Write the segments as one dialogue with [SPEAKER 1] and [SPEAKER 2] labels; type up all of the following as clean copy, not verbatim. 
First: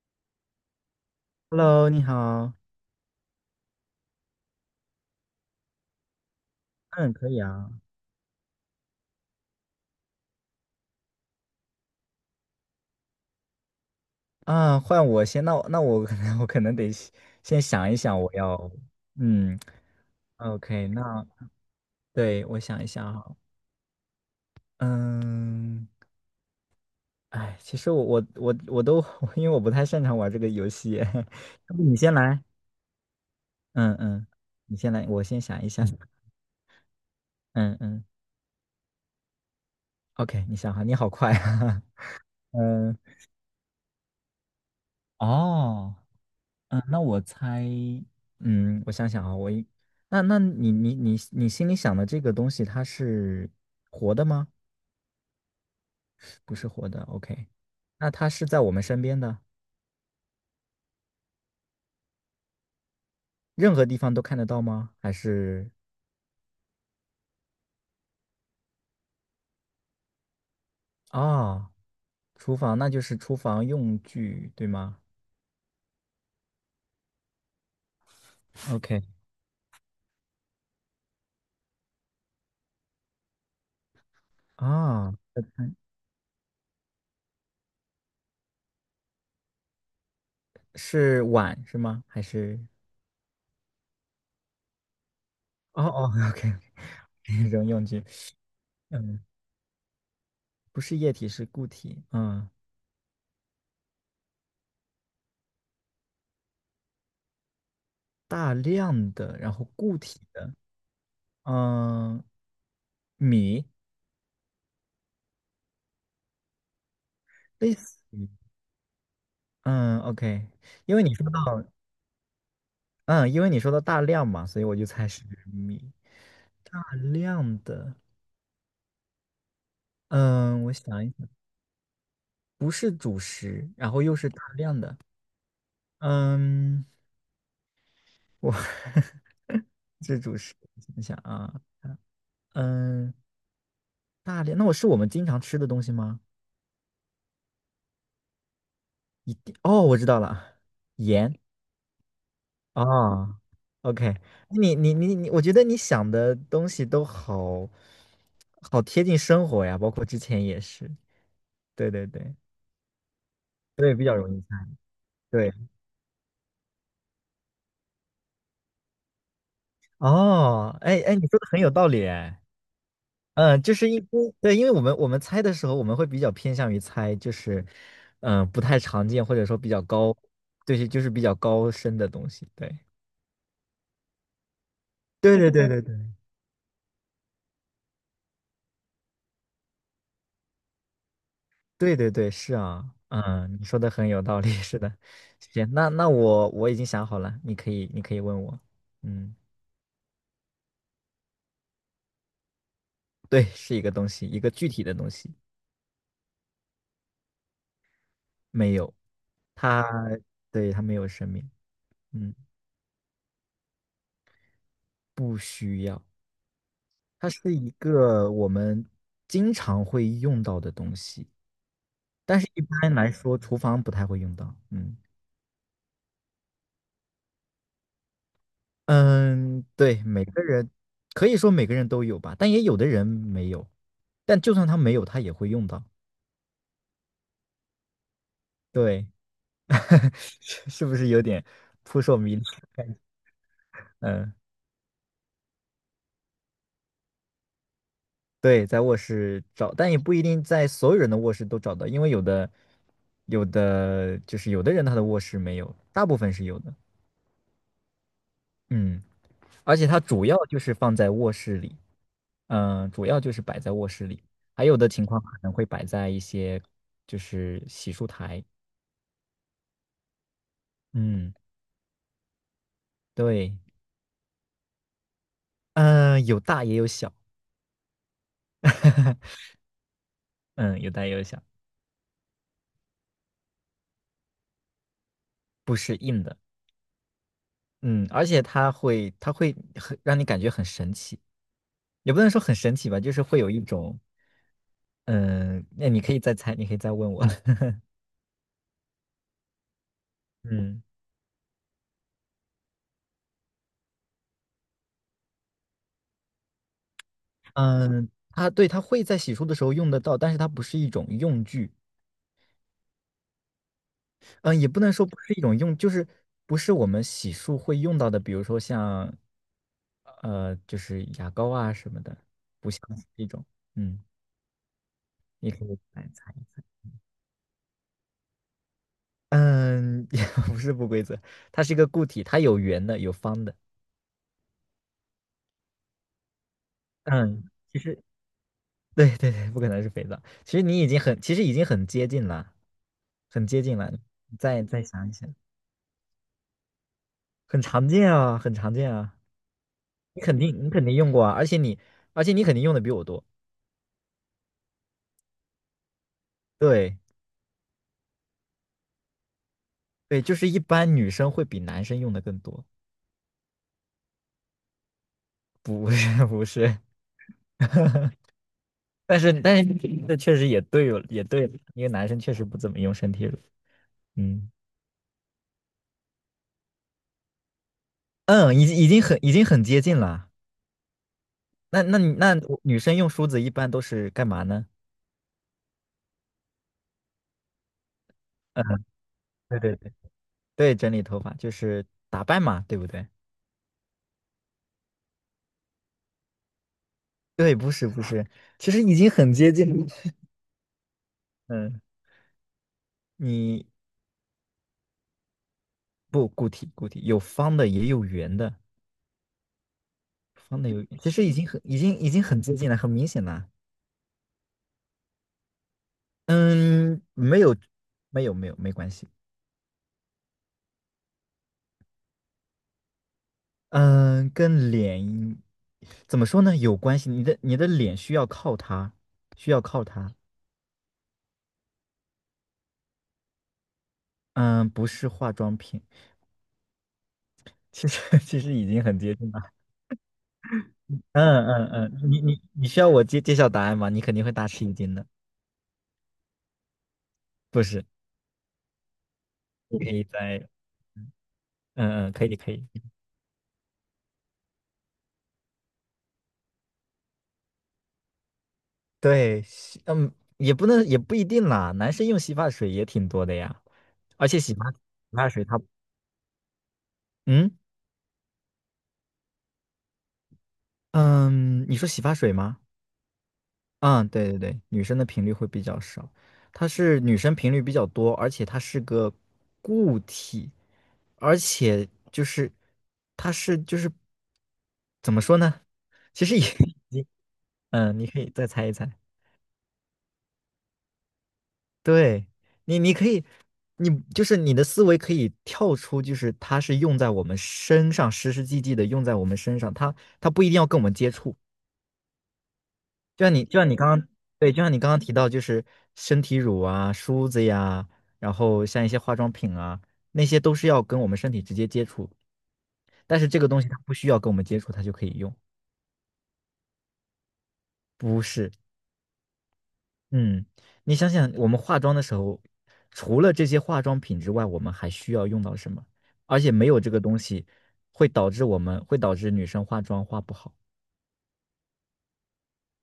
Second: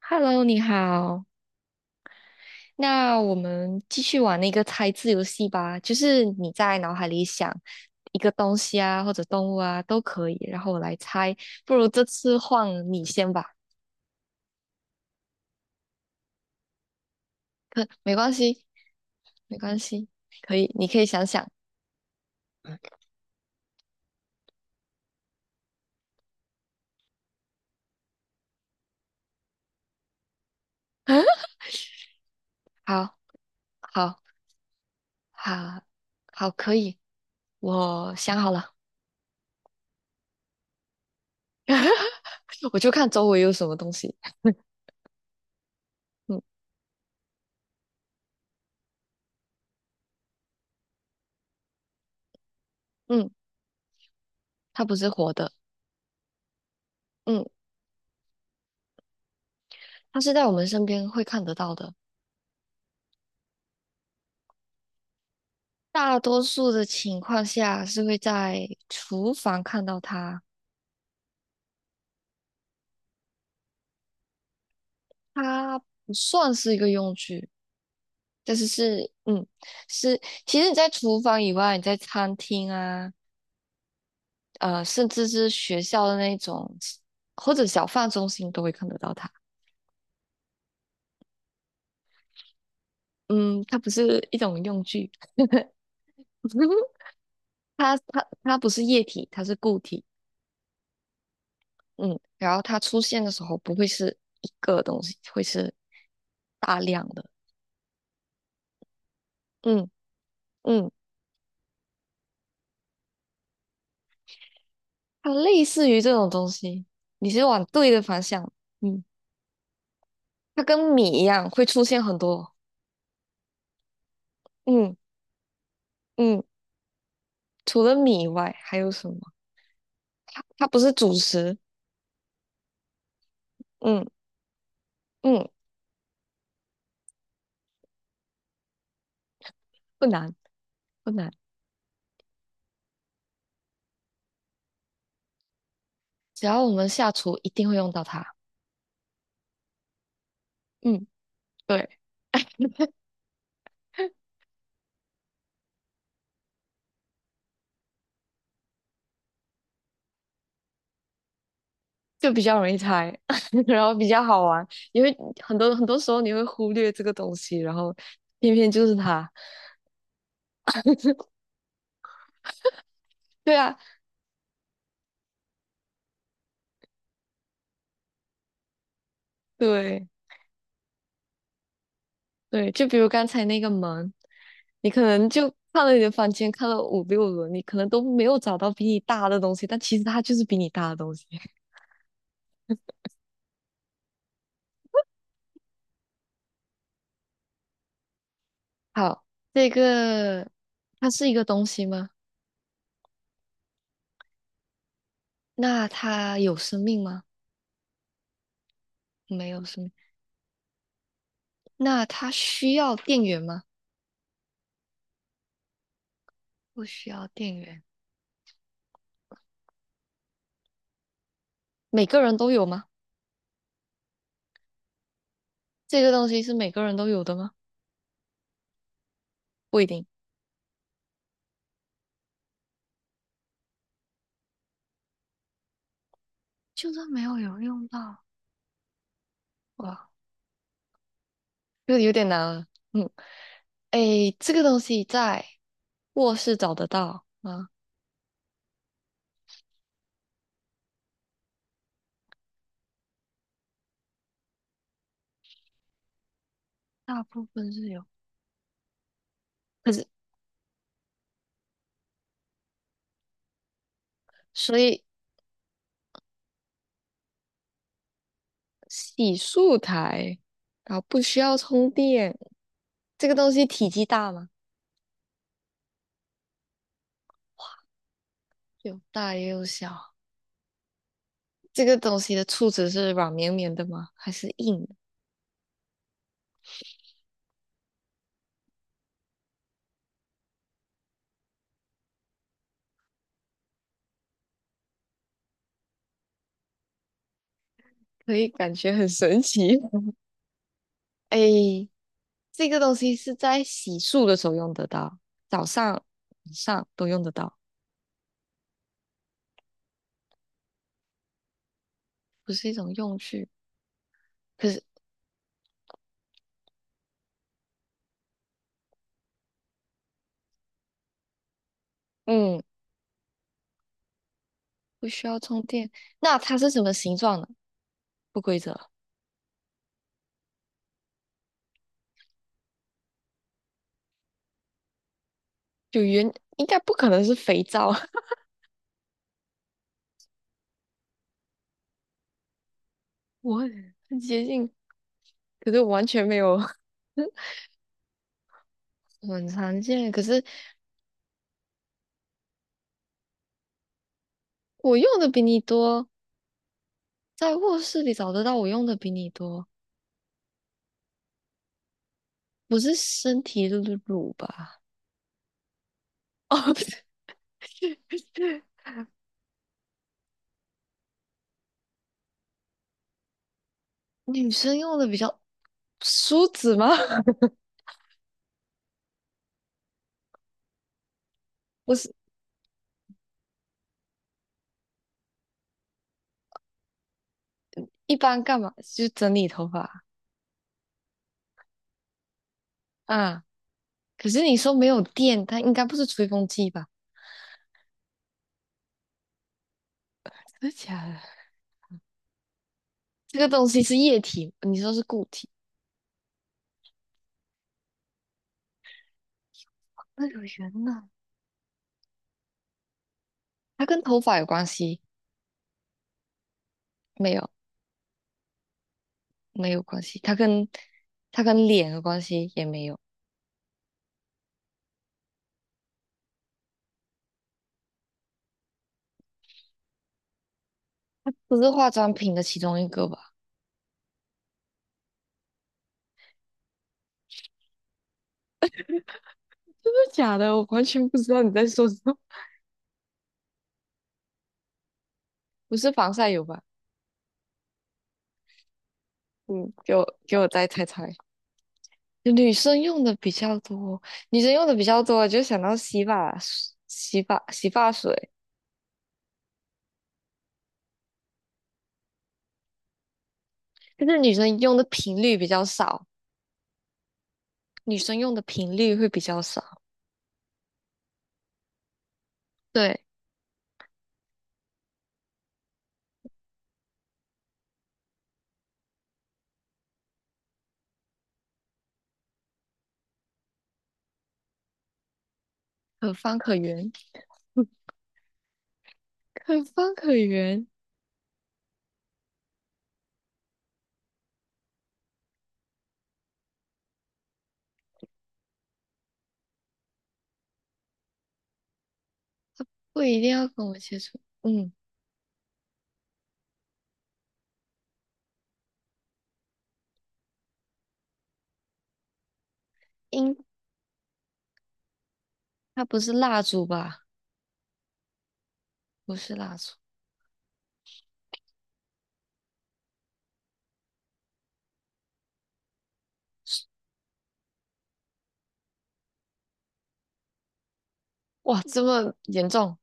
[SPEAKER 1] Hello，你好。
[SPEAKER 2] Hello，你好。
[SPEAKER 1] 那我们继续玩那个猜字游戏吧，就是你在脑海
[SPEAKER 2] 嗯，
[SPEAKER 1] 里
[SPEAKER 2] 可以
[SPEAKER 1] 想
[SPEAKER 2] 啊。
[SPEAKER 1] 一个东西啊，或者动物啊，都可以，然后我来猜。不如这次换你先吧，
[SPEAKER 2] 啊，换我先，那我可能 我可能得先先
[SPEAKER 1] 可
[SPEAKER 2] 想一
[SPEAKER 1] 没
[SPEAKER 2] 想，我
[SPEAKER 1] 关系，
[SPEAKER 2] 要，
[SPEAKER 1] 没
[SPEAKER 2] 嗯
[SPEAKER 1] 关系，可以，你
[SPEAKER 2] ，OK，
[SPEAKER 1] 可以
[SPEAKER 2] 那
[SPEAKER 1] 想想。
[SPEAKER 2] 对我想一想哈，嗯，哎，其实我都 因为我不太擅长玩这个游戏，要不你先来，
[SPEAKER 1] 好，
[SPEAKER 2] 嗯
[SPEAKER 1] 好，
[SPEAKER 2] 嗯，你先来，我先想一
[SPEAKER 1] 好，
[SPEAKER 2] 想，
[SPEAKER 1] 好，可以，
[SPEAKER 2] 嗯嗯
[SPEAKER 1] 我想好了，
[SPEAKER 2] ，OK，你想哈，你好快啊，
[SPEAKER 1] 我就
[SPEAKER 2] 嗯，
[SPEAKER 1] 看周围有什么东西。
[SPEAKER 2] 哦。
[SPEAKER 1] 嗯
[SPEAKER 2] 嗯，那我猜，嗯，我想想啊，我一，那那你心里想的这个东西，它
[SPEAKER 1] 嗯，
[SPEAKER 2] 是活的吗？
[SPEAKER 1] 它不是活的，
[SPEAKER 2] 不是活的
[SPEAKER 1] 嗯，
[SPEAKER 2] ，OK。那它是在我们身边的，
[SPEAKER 1] 它是在我们身边会看得到的。
[SPEAKER 2] 任何地方都看得到吗？还是
[SPEAKER 1] 大多数的情况下是会在厨房看到它，
[SPEAKER 2] 啊，厨房，那就是厨房用具，对吗
[SPEAKER 1] 它不算是一个用具，但是
[SPEAKER 2] ？OK。
[SPEAKER 1] 是，嗯，是，其实你在厨房以外，你在餐厅啊，甚
[SPEAKER 2] 啊，
[SPEAKER 1] 至
[SPEAKER 2] 我
[SPEAKER 1] 是
[SPEAKER 2] 看
[SPEAKER 1] 学校的那种或者小贩中心都会看得到它。
[SPEAKER 2] 是碗是吗？还是
[SPEAKER 1] 嗯，它不是一种用具，
[SPEAKER 2] 哦哦，OK，扔用
[SPEAKER 1] 它
[SPEAKER 2] 具，
[SPEAKER 1] 它它不是液
[SPEAKER 2] 嗯，
[SPEAKER 1] 体，它是固体。
[SPEAKER 2] 不是液体，是固体，
[SPEAKER 1] 嗯，
[SPEAKER 2] 嗯，
[SPEAKER 1] 然后它出现的时候不会是一个东西，会是大量的。
[SPEAKER 2] 大量的，然后
[SPEAKER 1] 嗯。
[SPEAKER 2] 固体的。
[SPEAKER 1] 嗯。
[SPEAKER 2] 嗯，米
[SPEAKER 1] 它类似于这种东西，你是往
[SPEAKER 2] 类
[SPEAKER 1] 对
[SPEAKER 2] 似
[SPEAKER 1] 的方
[SPEAKER 2] 于，
[SPEAKER 1] 向，嗯，
[SPEAKER 2] 嗯，OK，
[SPEAKER 1] 它跟
[SPEAKER 2] 因为你
[SPEAKER 1] 米一
[SPEAKER 2] 说到，
[SPEAKER 1] 样会出现很多，
[SPEAKER 2] 嗯，因为你说到大量嘛，所以我就
[SPEAKER 1] 嗯
[SPEAKER 2] 猜是米。
[SPEAKER 1] 嗯，
[SPEAKER 2] 大量
[SPEAKER 1] 除了
[SPEAKER 2] 的，
[SPEAKER 1] 米以外还有什么？它
[SPEAKER 2] 嗯，
[SPEAKER 1] 它
[SPEAKER 2] 我
[SPEAKER 1] 不是
[SPEAKER 2] 想一
[SPEAKER 1] 主
[SPEAKER 2] 想，
[SPEAKER 1] 食，
[SPEAKER 2] 不是主食，然后
[SPEAKER 1] 嗯
[SPEAKER 2] 又是大量的，
[SPEAKER 1] 嗯，
[SPEAKER 2] 嗯，我
[SPEAKER 1] 不
[SPEAKER 2] 是
[SPEAKER 1] 难
[SPEAKER 2] 主食，想
[SPEAKER 1] 不
[SPEAKER 2] 想
[SPEAKER 1] 难，
[SPEAKER 2] 啊，嗯，大量，那我是我们经常吃的东西吗？
[SPEAKER 1] 只要我们下厨一定会用到它，
[SPEAKER 2] 一定，哦，我知道了，
[SPEAKER 1] 嗯，
[SPEAKER 2] 盐。
[SPEAKER 1] 对，
[SPEAKER 2] 哦，OK，你，我觉得你想的东西都好好贴近生活呀，包括之前也是，对对
[SPEAKER 1] 就
[SPEAKER 2] 对，
[SPEAKER 1] 比较容易猜，然
[SPEAKER 2] 所
[SPEAKER 1] 后
[SPEAKER 2] 以比
[SPEAKER 1] 比
[SPEAKER 2] 较
[SPEAKER 1] 较
[SPEAKER 2] 容易
[SPEAKER 1] 好
[SPEAKER 2] 猜。
[SPEAKER 1] 玩，因为
[SPEAKER 2] 对，
[SPEAKER 1] 很多很多时候你会忽略这个东西，然后偏偏就是它，
[SPEAKER 2] 哦，哎哎，你说的很有道理哎，
[SPEAKER 1] 对
[SPEAKER 2] 嗯，就
[SPEAKER 1] 啊，
[SPEAKER 2] 是因为对，因为我们猜的时候，我们会比较偏向于猜，就是嗯、不太常见或者说比较
[SPEAKER 1] 对
[SPEAKER 2] 高，对，就是比较高深的东西，对，
[SPEAKER 1] 对，就比如刚才那个门。你可能
[SPEAKER 2] 对
[SPEAKER 1] 就
[SPEAKER 2] 对对对
[SPEAKER 1] 看了你
[SPEAKER 2] 对。
[SPEAKER 1] 的房间，看了五六轮，你可能都没有找到比你大的东西，但其实它就是比你大的东西。
[SPEAKER 2] 对对对，是啊，嗯，你说的很有道理，是的，行，那那我已经想好了，你可以问我，
[SPEAKER 1] 好，
[SPEAKER 2] 嗯，
[SPEAKER 1] 这个它是一个东西吗？
[SPEAKER 2] 对，是一个东西，一个具体的东西，
[SPEAKER 1] 那它有生命吗？
[SPEAKER 2] 没有，
[SPEAKER 1] 没有生
[SPEAKER 2] 它，
[SPEAKER 1] 命。
[SPEAKER 2] 对，它没有生命，
[SPEAKER 1] 那它
[SPEAKER 2] 嗯，
[SPEAKER 1] 需要电源吗？不需要
[SPEAKER 2] 它是
[SPEAKER 1] 电
[SPEAKER 2] 一
[SPEAKER 1] 源。
[SPEAKER 2] 个我们经常会用到的东西，
[SPEAKER 1] 每个人
[SPEAKER 2] 但是
[SPEAKER 1] 都
[SPEAKER 2] 一
[SPEAKER 1] 有吗？
[SPEAKER 2] 般来说厨房不太会用到，嗯
[SPEAKER 1] 这个东西是每个人都有的吗？
[SPEAKER 2] 嗯，
[SPEAKER 1] 不一
[SPEAKER 2] 对，
[SPEAKER 1] 定。
[SPEAKER 2] 每个人可以说每个人都有吧，但也有的人没有，但就算他没有，他也会用到，
[SPEAKER 1] 就算没有有用到，
[SPEAKER 2] 对。
[SPEAKER 1] 哇，
[SPEAKER 2] 是不是有点
[SPEAKER 1] 有
[SPEAKER 2] 扑
[SPEAKER 1] 有
[SPEAKER 2] 朔
[SPEAKER 1] 点
[SPEAKER 2] 迷
[SPEAKER 1] 难
[SPEAKER 2] 离？
[SPEAKER 1] 了。嗯，诶，
[SPEAKER 2] 嗯，
[SPEAKER 1] 这个东西在卧室找得到吗？
[SPEAKER 2] 对，在卧室找，但也不一定在所有人的卧室都找到，因为有的有的就是有的人他的卧室没有，大部分是有的。
[SPEAKER 1] 大部分是有。
[SPEAKER 2] 嗯，而且
[SPEAKER 1] 可
[SPEAKER 2] 它
[SPEAKER 1] 是，
[SPEAKER 2] 主要就是放在卧室里，嗯，主要就是摆在卧室里，还有
[SPEAKER 1] 所
[SPEAKER 2] 的
[SPEAKER 1] 以
[SPEAKER 2] 情况可能会摆在一些就是洗漱台。
[SPEAKER 1] 洗漱台，然后不
[SPEAKER 2] 嗯，
[SPEAKER 1] 需要充电。这个东
[SPEAKER 2] 对，
[SPEAKER 1] 西体积大吗？
[SPEAKER 2] 嗯，有大也有小，
[SPEAKER 1] 有大 也有小。
[SPEAKER 2] 嗯，有大也有小。
[SPEAKER 1] 这个东西的触觉是软绵绵的吗？还是硬的？
[SPEAKER 2] 不。嗯，而且它会，它会很让你感觉很神奇，也不能说很神奇吧，就是会有一种，嗯，那你可以再猜，你可以再问我。
[SPEAKER 1] 可以感觉很神奇。
[SPEAKER 2] 嗯
[SPEAKER 1] 哎，这个东西是在洗漱的时候用得到，早上、晚上都用得到，
[SPEAKER 2] 嗯，它对，它会在洗漱的时候用得到，但是它不是一种用具，
[SPEAKER 1] 不是一种用具。
[SPEAKER 2] 嗯，也
[SPEAKER 1] 可
[SPEAKER 2] 不
[SPEAKER 1] 是，
[SPEAKER 2] 能说不是一种用，就是不是我们洗漱会用到的，比如说像，就是牙膏啊什么的，
[SPEAKER 1] 嗯，
[SPEAKER 2] 不像是一种，嗯，
[SPEAKER 1] 不需要
[SPEAKER 2] 你
[SPEAKER 1] 充
[SPEAKER 2] 可以
[SPEAKER 1] 电。
[SPEAKER 2] 来猜
[SPEAKER 1] 那
[SPEAKER 2] 一
[SPEAKER 1] 它
[SPEAKER 2] 猜，
[SPEAKER 1] 是什么形状呢？不规则，
[SPEAKER 2] 嗯，也不是不规则，它是一个固体，它有圆的，有方的。
[SPEAKER 1] 有圆，应该不可能是
[SPEAKER 2] 嗯，
[SPEAKER 1] 肥
[SPEAKER 2] 其
[SPEAKER 1] 皂。
[SPEAKER 2] 实 对对对，不可能是肥皂。其实你已经很，其实已经很接近了，很
[SPEAKER 1] 我
[SPEAKER 2] 接近了。
[SPEAKER 1] 很
[SPEAKER 2] 你
[SPEAKER 1] 接
[SPEAKER 2] 再
[SPEAKER 1] 近，
[SPEAKER 2] 再想一想，
[SPEAKER 1] 可是我完全没有。
[SPEAKER 2] 很常见啊，很常见啊。
[SPEAKER 1] 很常见，
[SPEAKER 2] 你
[SPEAKER 1] 可
[SPEAKER 2] 肯
[SPEAKER 1] 是
[SPEAKER 2] 定你肯定用过啊，而且你肯定用的比我多。
[SPEAKER 1] 我用的比你多，
[SPEAKER 2] 对
[SPEAKER 1] 在卧室里找得到我用的比你多，
[SPEAKER 2] 对，就是一般女生会比男生用的更多，
[SPEAKER 1] 不是身体乳吧？
[SPEAKER 2] 不是 不
[SPEAKER 1] 哦，
[SPEAKER 2] 是，
[SPEAKER 1] 不是，
[SPEAKER 2] 但是这确实也对了，也对了因为男生确实不怎么用身体乳。嗯
[SPEAKER 1] 女生用的比较梳子吗？
[SPEAKER 2] 嗯，已经很接近了。那
[SPEAKER 1] 不
[SPEAKER 2] 那你
[SPEAKER 1] 是，
[SPEAKER 2] 那女生用梳子一般都是干嘛呢？
[SPEAKER 1] 一般干
[SPEAKER 2] 嗯，
[SPEAKER 1] 嘛？就整理
[SPEAKER 2] 对
[SPEAKER 1] 头
[SPEAKER 2] 对
[SPEAKER 1] 发
[SPEAKER 2] 对，整理头发就是打扮嘛，对不对？
[SPEAKER 1] 啊。可是你说没有电，它应该不是吹风机吧？
[SPEAKER 2] 对，不是不是，其实已经很接近了。
[SPEAKER 1] 真的假的？
[SPEAKER 2] 嗯，
[SPEAKER 1] 这个
[SPEAKER 2] 你
[SPEAKER 1] 东西是液体，你说是固体？
[SPEAKER 2] 不固体固体，有方的也有圆的，
[SPEAKER 1] 那有
[SPEAKER 2] 方的
[SPEAKER 1] 缘
[SPEAKER 2] 有，
[SPEAKER 1] 呢？
[SPEAKER 2] 其实已经很接近了，很明显了。
[SPEAKER 1] 它跟头发有关系？
[SPEAKER 2] 嗯，
[SPEAKER 1] 没
[SPEAKER 2] 没
[SPEAKER 1] 有，
[SPEAKER 2] 有没有没有，没关系。
[SPEAKER 1] 没有关系。它跟它跟脸有关系也没有。
[SPEAKER 2] 嗯，跟脸怎么说呢？有关系，你的脸需要靠它，需要靠它。
[SPEAKER 1] 不是化妆品的其中一个吧？
[SPEAKER 2] 嗯，不是化妆品，其实 其实已经很接近了。
[SPEAKER 1] 真的假的？我完
[SPEAKER 2] 嗯
[SPEAKER 1] 全不知道你在
[SPEAKER 2] 嗯
[SPEAKER 1] 说
[SPEAKER 2] 嗯，
[SPEAKER 1] 什么。
[SPEAKER 2] 你你 你需要我揭揭晓答案吗？你肯定会大吃一惊的。
[SPEAKER 1] 不是防晒油吧？
[SPEAKER 2] 不是，
[SPEAKER 1] 嗯，
[SPEAKER 2] 你可
[SPEAKER 1] 给
[SPEAKER 2] 以
[SPEAKER 1] 我给我
[SPEAKER 2] 在，
[SPEAKER 1] 再猜猜，
[SPEAKER 2] 嗯嗯，可以可
[SPEAKER 1] 女
[SPEAKER 2] 以。
[SPEAKER 1] 生用的比较多，女生用的比较多，就想到洗发水，
[SPEAKER 2] 对，洗嗯，也不能也不一定啦，男生用洗发水也挺多的呀，
[SPEAKER 1] 但是
[SPEAKER 2] 而
[SPEAKER 1] 女
[SPEAKER 2] 且洗
[SPEAKER 1] 生
[SPEAKER 2] 发
[SPEAKER 1] 用
[SPEAKER 2] 洗
[SPEAKER 1] 的频
[SPEAKER 2] 发
[SPEAKER 1] 率
[SPEAKER 2] 水
[SPEAKER 1] 比
[SPEAKER 2] 它，
[SPEAKER 1] 较少，
[SPEAKER 2] 嗯
[SPEAKER 1] 女生用的频率会比较少。
[SPEAKER 2] 嗯，你说洗发水吗？
[SPEAKER 1] 对，
[SPEAKER 2] 嗯，对对对，女生的频率会比较少，它是女生频率比较多，而且它是个固体，而且就是它是就是怎么说呢？
[SPEAKER 1] 可
[SPEAKER 2] 其实
[SPEAKER 1] 方
[SPEAKER 2] 也
[SPEAKER 1] 可
[SPEAKER 2] 已
[SPEAKER 1] 圆，
[SPEAKER 2] 经嗯，你可以再猜一猜。
[SPEAKER 1] 可方可圆，
[SPEAKER 2] 对你，你可以，你就是你的思维可以跳出，就是它是用在我们身上，实实际际的用在我们身上，它不一定要跟我们接触，
[SPEAKER 1] 不一
[SPEAKER 2] 就
[SPEAKER 1] 定
[SPEAKER 2] 像你，
[SPEAKER 1] 要
[SPEAKER 2] 就
[SPEAKER 1] 跟
[SPEAKER 2] 像你
[SPEAKER 1] 我
[SPEAKER 2] 刚
[SPEAKER 1] 接
[SPEAKER 2] 刚，
[SPEAKER 1] 触。
[SPEAKER 2] 对，就
[SPEAKER 1] 嗯，
[SPEAKER 2] 像你刚刚提到，就是身体乳啊、梳子呀，然后像一些化妆品啊，那些都是要跟我们身体直接接触，但是
[SPEAKER 1] 应
[SPEAKER 2] 这个东西它不需要跟我们接触，它就可以用，
[SPEAKER 1] 它不是蜡烛吧？
[SPEAKER 2] 不是？
[SPEAKER 1] 不是蜡烛，
[SPEAKER 2] 嗯，你想想，我们化妆的时候，除了这些化妆品之外，我们还需要用到什么？而且没有这个东西，会导致我们会导致女生化妆化不好。
[SPEAKER 1] 哇，这么严重，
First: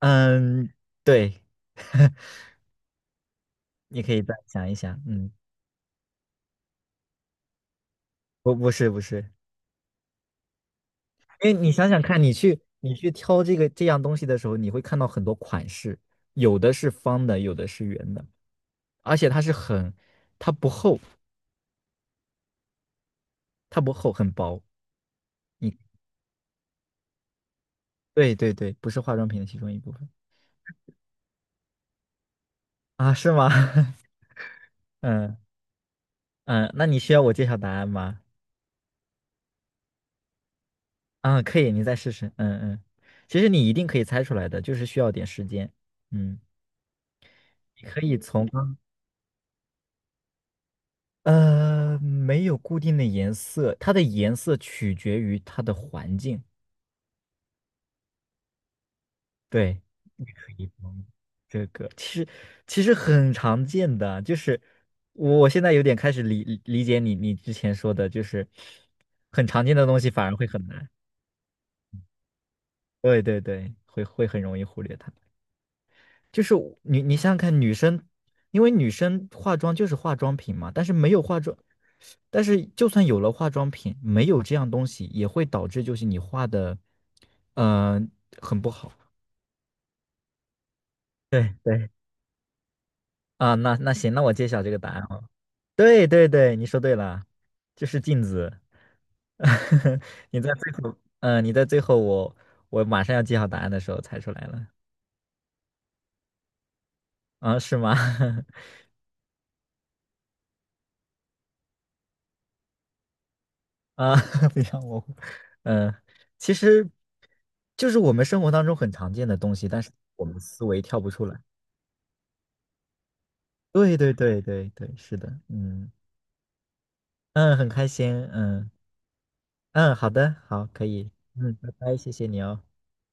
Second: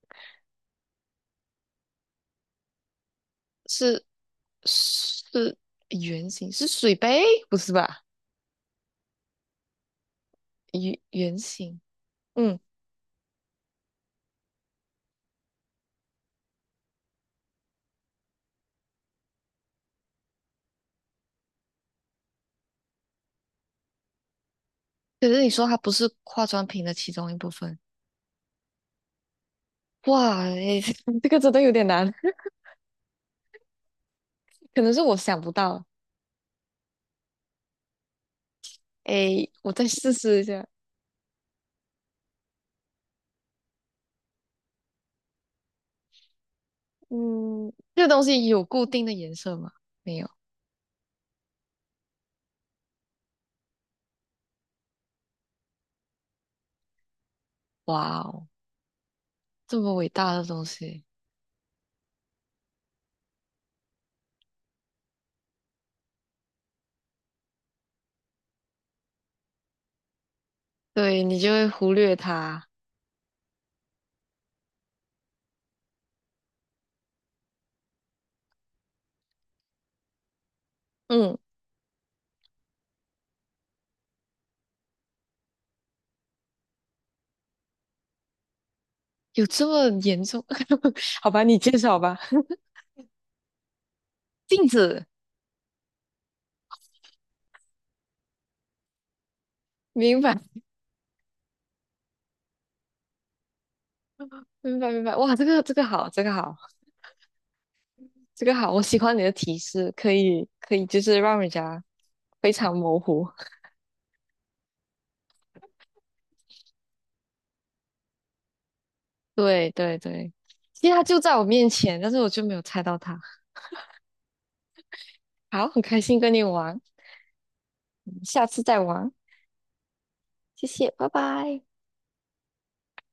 [SPEAKER 2] 嗯，对，你
[SPEAKER 1] 是？
[SPEAKER 2] 可以再想一想。嗯，
[SPEAKER 1] 是圆形，是水杯，不是吧？
[SPEAKER 2] 不，不是，不是。
[SPEAKER 1] 圆圆
[SPEAKER 2] 因为你
[SPEAKER 1] 形，
[SPEAKER 2] 想想看，你
[SPEAKER 1] 嗯。
[SPEAKER 2] 去你去挑这个这样东西的时候，你会看到很多款式，有的是方的，有的是圆的，而且它是很，它不厚，它不厚，很薄。
[SPEAKER 1] 可是你说它
[SPEAKER 2] 你
[SPEAKER 1] 不是化妆品的其中一部分，
[SPEAKER 2] 对对对，不是化妆品的其中一部分
[SPEAKER 1] 哇，诶 这个真的有点难，
[SPEAKER 2] 啊？是吗？
[SPEAKER 1] 可能是我
[SPEAKER 2] 嗯
[SPEAKER 1] 想不到。
[SPEAKER 2] 嗯，那你需要我揭晓答案吗？
[SPEAKER 1] 诶，我再试试一下。
[SPEAKER 2] 啊，可以，你再试试。嗯嗯，其实你一定可以猜出来的，就是需要点时间。嗯，
[SPEAKER 1] 嗯，
[SPEAKER 2] 你可
[SPEAKER 1] 这个
[SPEAKER 2] 以
[SPEAKER 1] 东西
[SPEAKER 2] 从
[SPEAKER 1] 有
[SPEAKER 2] 刚
[SPEAKER 1] 固定的颜色吗？没有。
[SPEAKER 2] 没有固定的颜色，它的颜色取决于它的环境。
[SPEAKER 1] 哇哦，这
[SPEAKER 2] 对。
[SPEAKER 1] 么伟大的东
[SPEAKER 2] 一
[SPEAKER 1] 西，
[SPEAKER 2] 方这个其实其实很常见的，就是我我现在有点开始理解你之前说的，就是很常见的东西反而会很难。
[SPEAKER 1] 对你就会忽略它。
[SPEAKER 2] 对对对，会很容易忽略它。就是我你你想想看，女生，因为女生化妆就是化妆品嘛，但是没有
[SPEAKER 1] 嗯，
[SPEAKER 2] 化妆，但是就算有了化妆品，没有这样东西也会导致就是你画的，嗯、很不好。
[SPEAKER 1] 有这么严重？好吧，
[SPEAKER 2] 对
[SPEAKER 1] 你介
[SPEAKER 2] 对
[SPEAKER 1] 绍吧。
[SPEAKER 2] 啊，那那行，那我 揭晓
[SPEAKER 1] 镜
[SPEAKER 2] 这个答
[SPEAKER 1] 子，
[SPEAKER 2] 案。对对对，你说对了，就是镜子。
[SPEAKER 1] 明白，
[SPEAKER 2] 你在最后，嗯、你在最后我我马上要记好答案的时候猜出来了
[SPEAKER 1] 明白，明白。哇，这个好，这个好。
[SPEAKER 2] 啊，是吗？
[SPEAKER 1] 这个好，我喜欢你的提示，可以可以，就是让人家非常模糊。
[SPEAKER 2] 啊，非常模糊。嗯，其实就是我们生活当中很常见的东西，
[SPEAKER 1] 对
[SPEAKER 2] 但是
[SPEAKER 1] 对
[SPEAKER 2] 我
[SPEAKER 1] 对，
[SPEAKER 2] 们思维
[SPEAKER 1] 其实
[SPEAKER 2] 跳
[SPEAKER 1] 他
[SPEAKER 2] 不
[SPEAKER 1] 就
[SPEAKER 2] 出
[SPEAKER 1] 在
[SPEAKER 2] 来。
[SPEAKER 1] 我面前，但是我就没有猜到他。
[SPEAKER 2] 对对对对对，是的，
[SPEAKER 1] 好，很
[SPEAKER 2] 嗯
[SPEAKER 1] 开心跟你玩，
[SPEAKER 2] 嗯，很开心，
[SPEAKER 1] 下次
[SPEAKER 2] 嗯
[SPEAKER 1] 再玩，
[SPEAKER 2] 嗯，好的，
[SPEAKER 1] 谢
[SPEAKER 2] 好，可
[SPEAKER 1] 谢，拜
[SPEAKER 2] 以，嗯，
[SPEAKER 1] 拜。
[SPEAKER 2] 拜拜，谢谢你哦。